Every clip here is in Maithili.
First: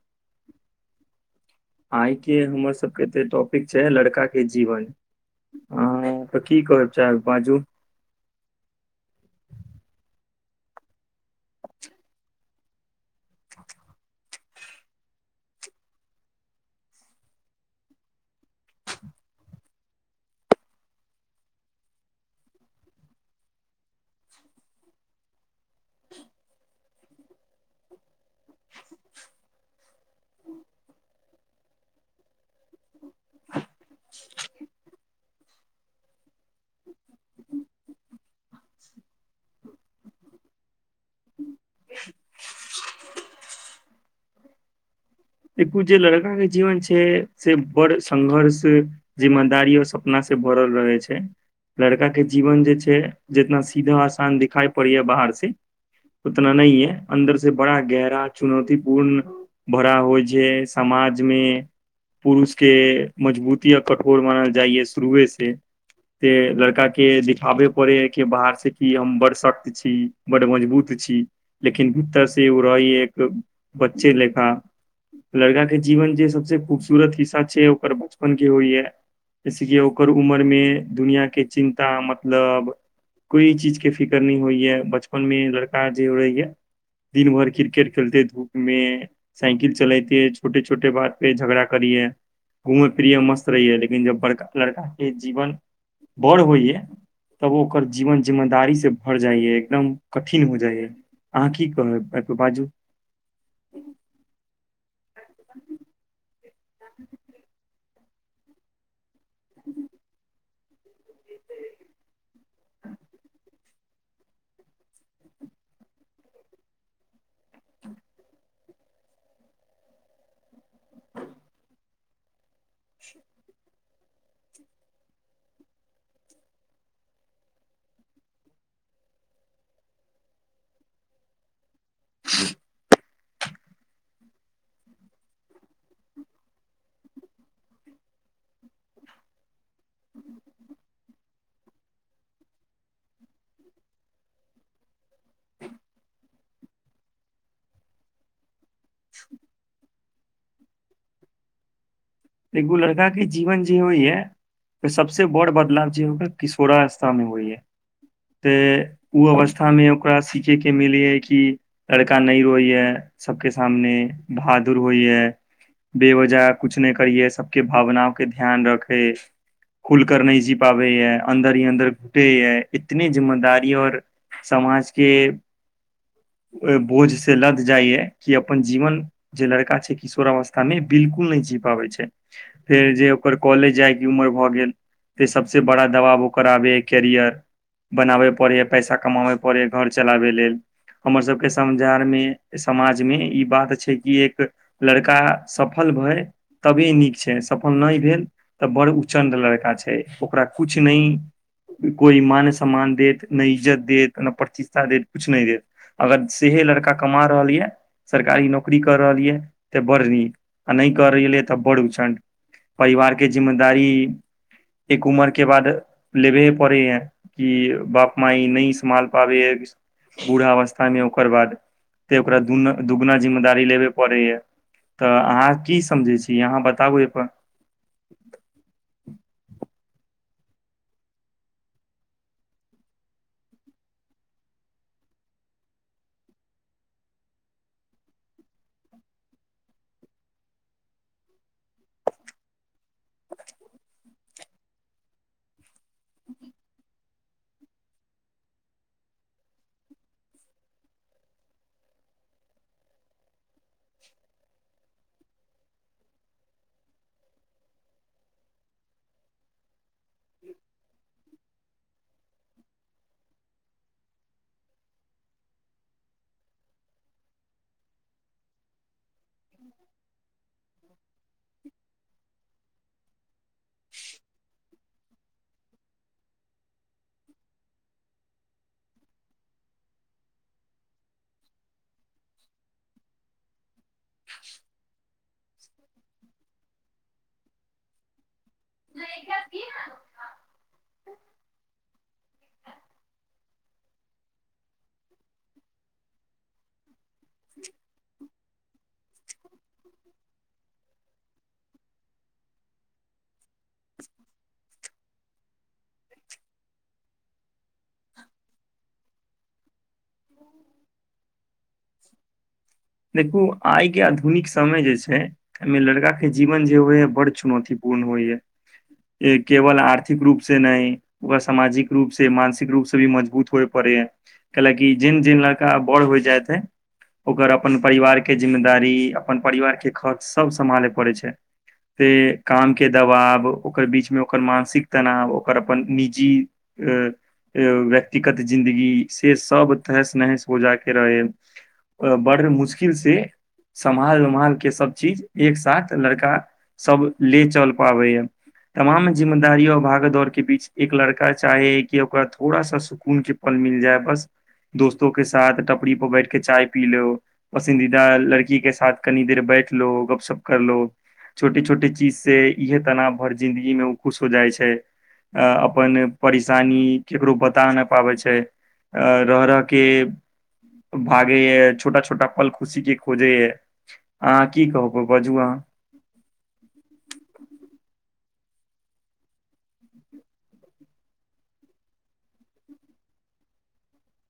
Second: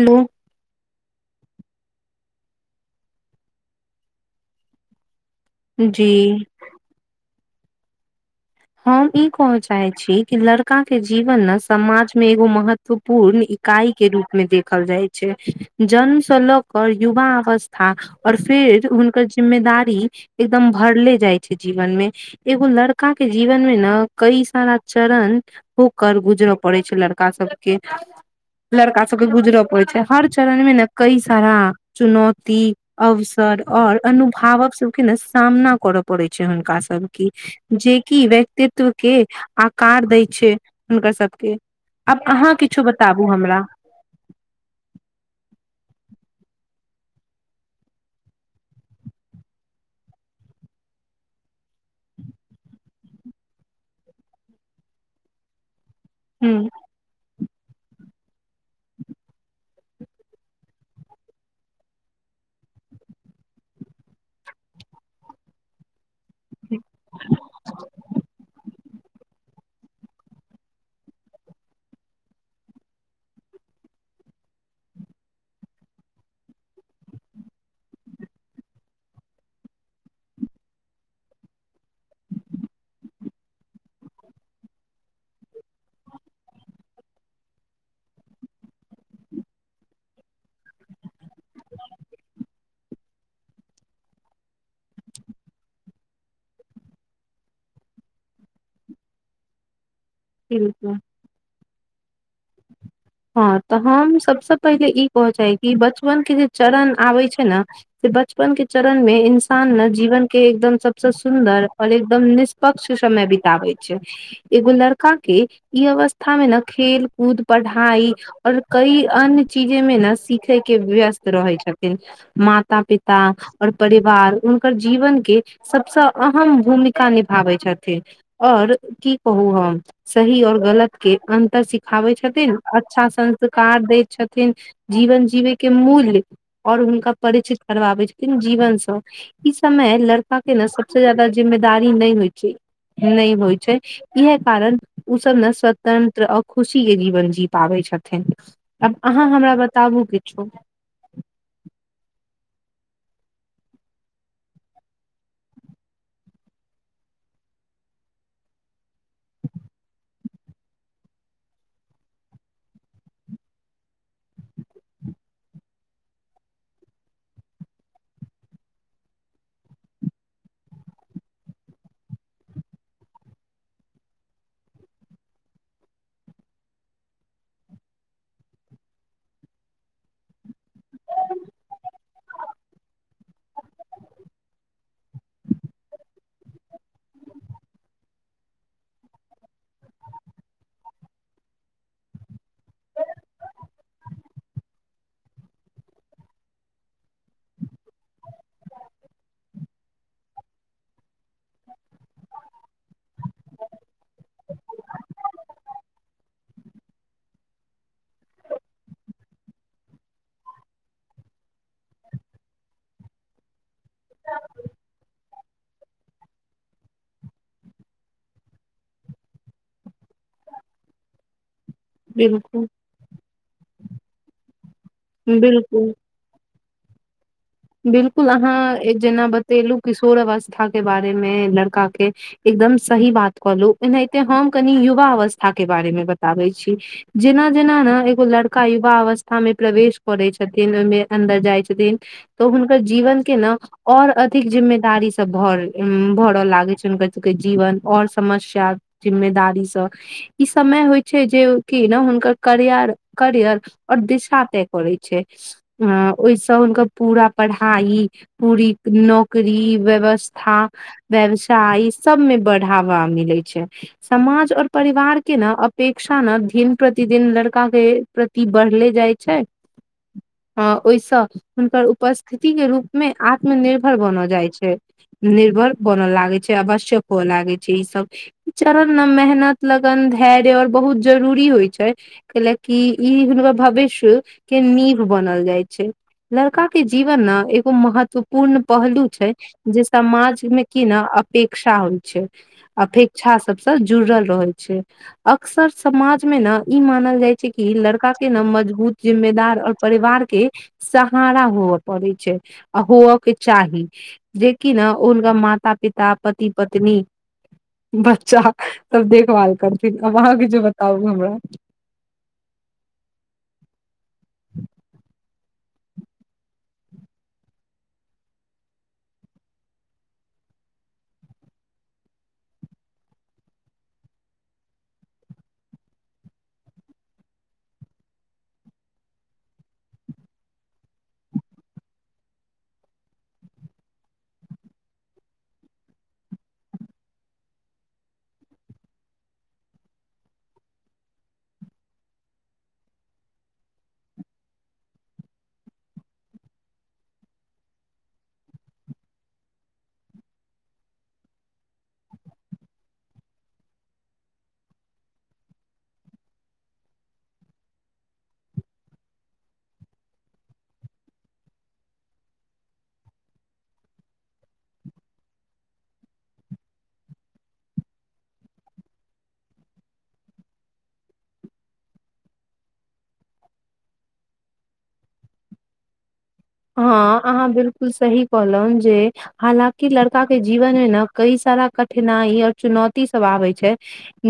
हेलो आइके हमर सबके तऽ टॉपिक छै लड़का के जीवन जी हँ तऽ की कर चार बाजू [inaudible] हम ई कहऽ चाहे छी कि लड़का के जीवन ने समाज में एगो महत्वपूर्ण इकाई के रूपमे देखल जाइत छै जन्मसँ लऽ क युवा अवस्था ओर फेर हु जिम्मेदारी एकदम भरले जाइ छै जीवन मे एगो लड़का के जीवन मे ने कई सारा चरण होकर गुजरऽ पड़े छै लड़का सबके लड़का सबके गुजरो पड़ छै हर चरणमे ने कई सारा चुनौती अवसर ओर अनुभावक सबके ने सामना करऽ पड़ै छै हुनका सब के जे की व्यक्तित्व के आकार दै छै हुनकर सबके आब अहाँ किछो बताबू हमरा [inaudible] एकू जे लड़का के जीवन छै से बड़ संघर्ष जिमदारी सपना भरल रहै छै लड़काके जीवन जे छै जितना सीधा आसान दिखाइ पड़ैए बाहरसँ उतना नहि है अन्दर से बड़ा गहरा चुनौतीपूर्ण भरा हो जे समाजमे पुरुषके मजबूति कठोर मानल जाए शुरुए से से लड़का के दिखाबे पड़ै है कि बाहर से कि हम बड़ सक्त छी बड़ मजबूत छी लेकिन भीतरसँ ओ रहै एकदम बच्चे लेखा लड़काके जीवन जे सबसे खूबसूरत हिस्सा छै ओकर बचपन जे होइ है जैसेक कि ओकर उमरमे दुनिआँके चिन्ता मतलब कोइ चीजके फिकर नहि होइए बचपनमे लड़का जे होइए दिन भर क्रिकेट खेलते धूप मे साइकिल चलैते छोटे छोटे बात पे झगड़ा करैया घुमै फिरै मस्त रहैय लेकिन जब बड़का लड़काके जीवन बड़ होइए तब ओकर जीवन जिम्मेदारी से भर जाइए एकदम कठिन हो जाइए बिलकुल अहाँ की कहब एहिप बाजू हँ तऽ हम सभसँ पहिले ई कह चाहै छी बचपनके जे चरण आबै छै ने से बचपन के चरण मे इन्सान ने जीवन के एकदम सबस सुन्दर और एकदम निष्पक्ष समय बितबे छै एगो लड़का के ई इ अवस्था मे ने खेल कूद पढ़ाई और कई अन्य चीजे मे ने सिखै के व्यस्त रहै छथिन माता पिता और परिवार हुनकर जीवनके सबसँ अहम भूमिका निभाबै छथिन और की कहू हम सही और गलत के अंतर सिखाबै छथिन अच्छा संस्कार दय छथिन जीवन जीवे के मूल्य और हुनका परिचित करबा आबै जीवन सँ ई समय लड़का के ने सबसे जादा जिम्मेदारी नहि होइ छै नहि होइ छै इएहे कारण ओ सब ने स्वतंत्र और खुशी के जीवन जीत पाबै छथिन तऽ आहाँ हमरा बताबु किछो एगो लड़काे के जीवन जे होइए त सबसे बड़ बदलाव जे ओकर किशोरावस्थामे होइ है त ओ अवस्थामे अब ओकरा सीखे के मिले या कि लड़का नै होइए सब के सामने बहादुर होइ य ये बेवजह कुछ नहि करियै सबके भावना के ध्यान रखे खुल कर नहि जी पाबै है अन्दर ही अन्दर घुटै ये इतनी जिम्मेदारी और समाज के बोझ से लद जाय य कि अपन जीवन जे लड़का छै किशोरावस्था मे बिल्कुल नै जी पाबै छै फेर जे ओकर कॉलेज जायके उमर भऽ गेल फेर सबसे बड़ा दबाव ओ कराबे है कैरियर बनाबय पड़ै है पैसा कमाबय पड़ै है घर चलाबे लेल हमर सबके समजार मे समाज मे ई बात छै कि एक लड़का सफल भए तबिहे नीक छै सफल नहि भेल तऽ बड़ उच्चण्ड लड़का छै ओकरा कुछ नहि कोइ मान सम्मान देत नहि इज्जत देत न प्रतिष्ठा देत कुछ नहि देत अगर से जे लड़का कमा रहल यऽ सरकारी नौकरी करहल यऽ तऽ बड़ नीक आ नहि करै ले तो बड़ उचंड परिवारके जिम्मेदारी एक उमर के बाद लेबे पड़ो हैं कि बाप माई नहि सम्भाल पाबै है बूढ़ावस्थामे ओकर बाद ते ओकरा दु बिलकुल दुगुना जिम्मेदारी लेबे पड़ोय तऽ अहाँ की समझै छी अहाँ बताबु अइ पर बिलकुल अहाँ एक जेना बतेलू किशोरावस्था था के बारे मे लड़का के एकदम सही बात कहलू एनाहिते हम कनि युवा अवस्था के बारे मे बताबै छी जेना जेना ने एगो लड़का युवा अवस्था मे प्रवेश करै छथिन जेना बेदम भ जाय छथिन तऽ हुनकर जीवन के ने और अधिक जिम्मेदारी सब भ भरऽ लागै छै हुनकर जीवन और समस्या जिम्मेदारी सब ई समय होइ छै जे कि ने हुनकर करियर करियर ओर दिशा तय करै छै अ ओहिसँ हुनकर पूरा पढ़ाइ, पूरी नौकरी। व्यवस्था, व्यवसाय सबमे बढ़ावा मिलैय छैय समाज आओर परिवार के न अपेक्षा न दिन-प्रतिदिन लड़का के प्रति बढ़ले जाइ छैय, हँ ओहिसँ उपस्थिति के रूपमे आत्मनिर्भर बनए जाइ छैय। निर्भर बन लागैय छैय आवश्यक हुए लागैय छैय इ सब इ चरण न मेहनत, लगन, धैर्य, आओर बहुत जरूरी होइ छैय कयले की इ हुनकर भविष्य के नीव बनल जाइ छैय लड़का के जीवन न एगो महत्व- पूर्ण पहलू छैय, जे समाजमे की न अपेक्षा होइ छैय, अपेक्षा सब जुड़ल रहैय छैय। अक्सर समाजमे न इ मानल जाइ छैय की लड़का के न मजबूत, जिम्मेदार और परिवार के सहारा होवय पड़ैय छैय, आ होवय के चाही जेकि न ओ हुनका माता- पिता, पति-पत्नी, बच्चा, सब देखभाल करथिन अब अहाँके जे बताउ हमरा [inaudible] देखु आइके आधुनिक समय जे छैय एहिमे लड़का के जीवन जे होइ हए बड़ चुनौती- पूर्ण होइए। केवल आर्थिक रूप से नै, ओकरा सामाजिक रूप से, मानसिक रूप से भी मजबूत होए पड़तै कयले की जेना-जेना लड़का बड़ होयत जेतए ओकर अपन परिवारके जिम्मेदारी, अपन परिवारके खर्च सब सम्हालैय पड़ैय छैय। फेर कामके दबाव, ओकर बीचमे ओकर मानसिक तनाव, ओकर अपन निजी ऐ व्यक्तिगत जिंन्दगी, से सब तहस-नहस हो जाके रहैय हए बड़ मुश्किलसँ समहाल-उमहाल के सब चीज एक साथ लड़का सब ले चल पाबैए, तमाम जिम्मेदारी ओ भागदौड़ के बीच एक लड़का चाहए हए कि ओकरा थोड़ा सा सुकून के पल मिल जाए, बस दोस्तो के साथ टपरी पर बैठके चाय पी लो, पसन्दीदा लड़की के साथ कनी देर बैठ लो, गपशप करलो, छोटे-छोटे चीजसँ इएह तनाव भरल जिंन्दगीमे ओ खुश हो जाइ छैय। अपन परेशानी केकरो बता नै पाबैय छैय। रह-रह के भागैय हय छोटा- छोटा पल खुशी के खोजए ये अहाँ की कहबै बाजू अहाँ, हँ अहाँ बिलकुल सही कहलौं जे हालांकि लड़का के जीबनमे न कइ- सारा कठिनाइ ओ चुनौती सब आबैय छै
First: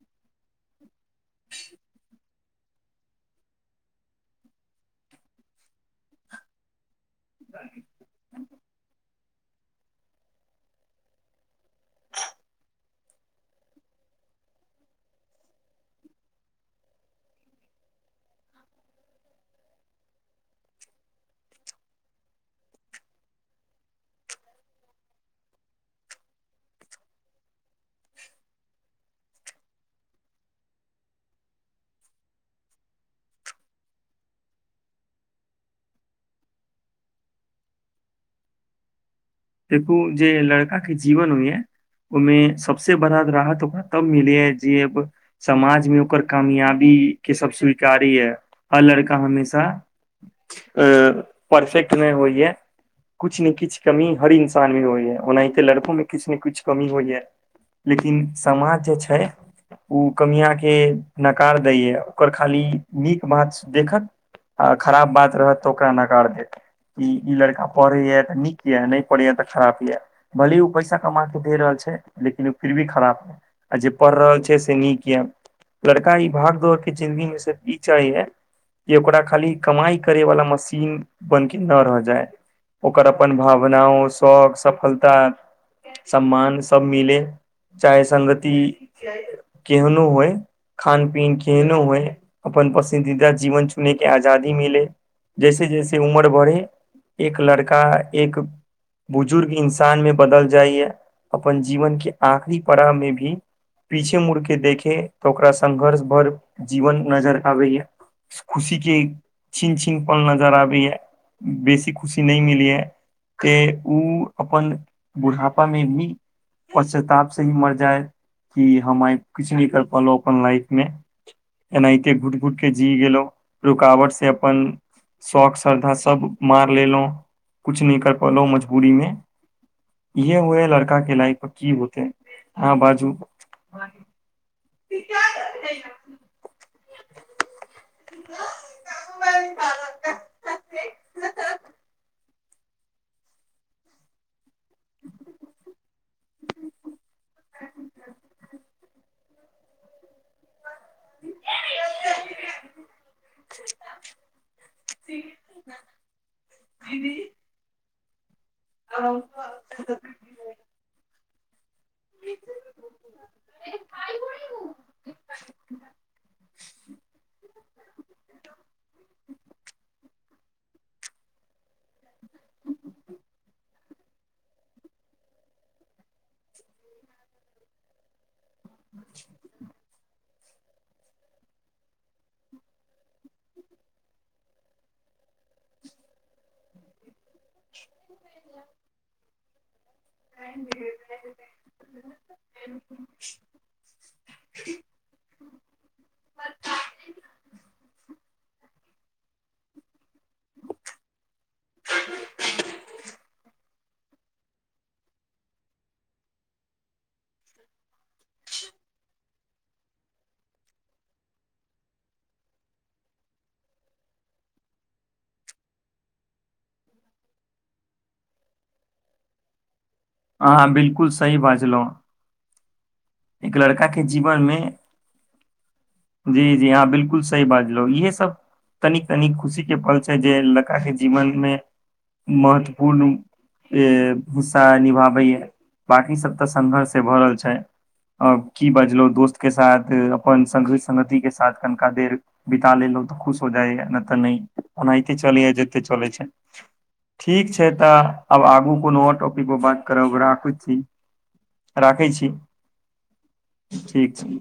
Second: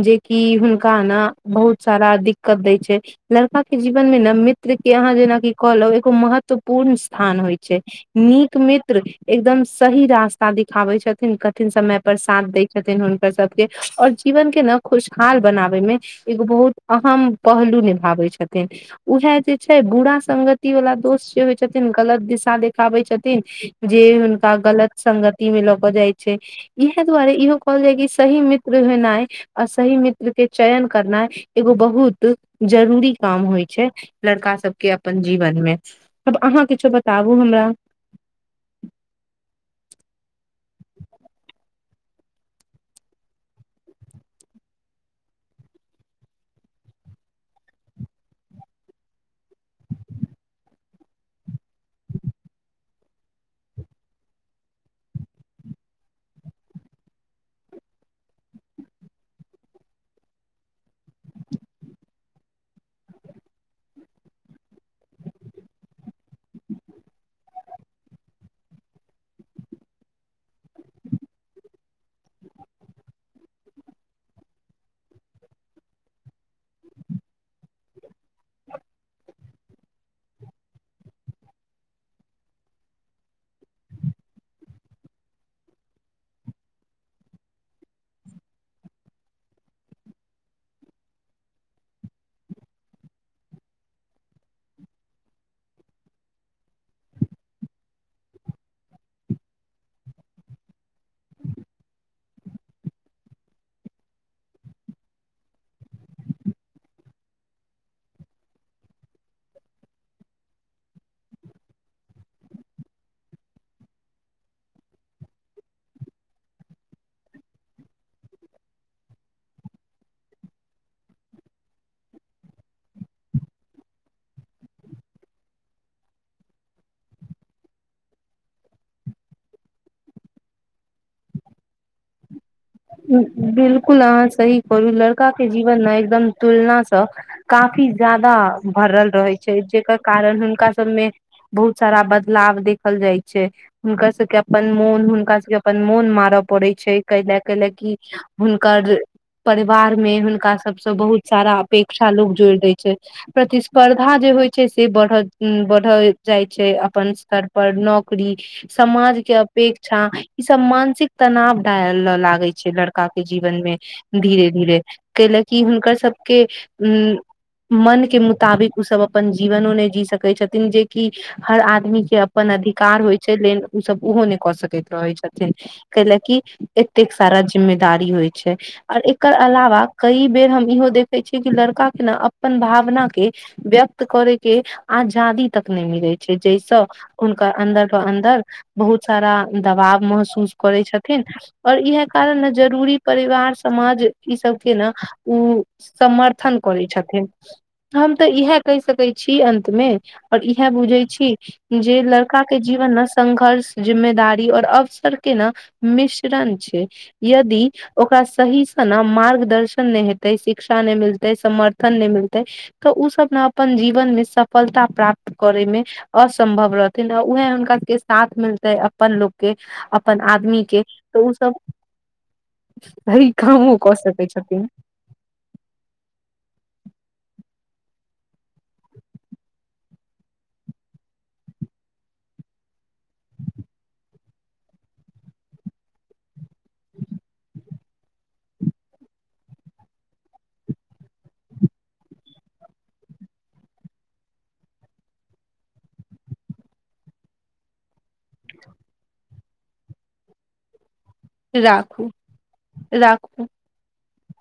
जेकि हुनका न बहुत सारा दिक्कत दैय छैय, लड़का के जीबनमे न मित्रके अहाँ जेनाकि कहलौं एगो महत्वपूर्ण स्थान होइ छै नीक मित्र एकदम सही रास्ता दिखाबै छथिन कठिन समय पर साथ दैय छथिन हुनकर सबके आओर जीवन के न खुशहाल बनाबएमे एगो बहुत अहम पहलू निभाबैय छथिन। इएह जे छै बुरा संगति बाला दोस्त जे होइ छथिन गलत दिशा देखाबैए छथिन जे हुनका गलत संगतिमे लऽ कऽ जाइ छै। इएह दुआरे इहो कहल जाय कि सही मित्र भेनाइ आ सही मित्र के चयन करनाइ एगो बहुत जरूरी काम होइ छै लड़का सबके अपन जीबनमे आब अहाँ किछु बताबु हमरा। देखु जे लड़काके जीबन होइए ओहिमे सबसे बड़ा राहत ओकरा तब मिलैये जब समाजमे ओकर कामयाबी के सब स्वीकारैये आ लड़का हमेशा परफेक्ट नै होइए किछु-नै-किछु कमी हर इन्सानमे होइए ओनाहिते लड़कोमे किछु-नै-किछु कमी होइए। लेकिन समाज जे छै उ कमियांके नकार दैए, ओकर खाली नीक बात सु देखत। आ खराब बात रहत तऽ ओकरा नकार देत की ई लड़का पढ़ैये तऽ नीक ये नहि तऽ खराप ये भलही ओ पैसा कमा के दे रहल छै लेकिन ओ फिर भी खराप है आ जे प रहल छै से नीक ये लड़का ई भागदौड़ के जिंन्दगी मे सीर्फ ई चाहैय ये कि ओकरा खाली कमाइ करै वाला मशीन बन के नहि रह जाइ ओकर अपन भावना आओर शौक सफलता सम्मान सब मिले चाहे संगति केहनो होइ खान पीन केहनो होइ अपन पसन्दीदा जीवन चुने के आजादी मिले जैसे जैसे उमर बढ़े एक लड़का एक बुजुर्ग इन्सान मे बदल जाइए अपन जीवन के आखरी पड़ाव मे भी पीछे मुड़ के देखे तऽ ओकरा संघर्ष भर जीवन नजर आबैए खुशी के छिन छिन पल नजर आबैये बेसी खुशी नहि मिलैये तेँ उ अपन बुढ़ापा मे भी पश्चाताप से ही मर जायत कि हम आइ किछ नहि कर पलहु अपन लाइफ मे एनाहिते घुटि घुट क जी गेलहु रुकावट से अपन शौक श्रद्धा सब मार लेलो कुछ न कर पलो मजबु बूरी मे इहे हुए लड़का के लाइफ पर की होतेै बिलकुल अहाँ सही कहलू लड़का के जीवन न एकदम तुलनासँ काफी जादा भरल रहै छै जेकर कारण हुनका सबमे बहुत सारा बद लाभ देखल जाइ छै हुनकर सबके अप अपन मोन हुनका सबके अपन मोन मारऽ पड़ै छै कैले कि हुनकर परिवारमे हुनका सब बहुत सारा अपेक्षा लोग जोड़ी दै छै प्रतिस्पर्धा जे होइ छै से बढ़ उं बढ़ ढ़ि जाइ छै अपन स्तर पर नौक करी समाज के अपेक्षा ई सब मानसिक तनाव डाल लागै दै छै लड़का के जीवन मे धीरे धीरे कैले की हुनकर सबके उं मन के मुताबिक उसभ अपन जीवनो नहि जी सकै छथिन जेकि हर आदमी मीके अपन अधिकार होइ छै लेन ओ सब ओहो नहि कऽ सकैत रहै छथिन कैले की एतेक सारा जिम्मेदारी होइ छै छै आओर एकर अलावा कई बेर हम इहो देखै छियै कि लड़का के न अपन भावना के व्यक्त करै के आजा इ तक नहि मिलै छै जहिस हुनका अन्दर त अन्दर बहुत सारा दबाव महसूस करै छथिन इहे कारण ने जरूरी परिवार समाज ई सब के ने ओ समर्थन क छथिन हम तऽ इएह कहि सकै छी अन्त मे और इह बुझे छी जे लड़का के जीवन मे संघर्ष जिम्मेदारी और अवसर के न मिश छै यदि ओकरा सहीसँ ने मार्गदर्शन नहि हेते शिक्षा नहि मिलतै समर्थन नहि मिलतै तऽ ओ सब ने अपन जीवन मे सफलता प्राप्त करैय मे असम्भव रहथिन आ उएहे हुनका सबके साथ मिलतै अपन लोकके अपन आदमी अहाँ के बिलकुल ओ सही सब बाजलहुँ सही एक कामो लड़का कऽ के सकै जीवन मे छथिन जी जी हँ बिलकुल सही बाजलो येह सब तनी तनी खुशी के पल छै जे लड़का के जीवन मे महत्वपूर्ण ए हिस्सा निभाबैए बाँकि सभ तऽ संघर्ष भ रहल छै अ की बजलहु दोस्त के साथ अपन संगी संगगति के साथ कनिका देर बिता लेलहु खुश हो जाइ नहि तऽ न ओनाहिते चलैय जेत चलै छै ठीक छै तऽ आब आगू कोनो टॉपिक पर बात करब राखै छी राखू राखू एक छन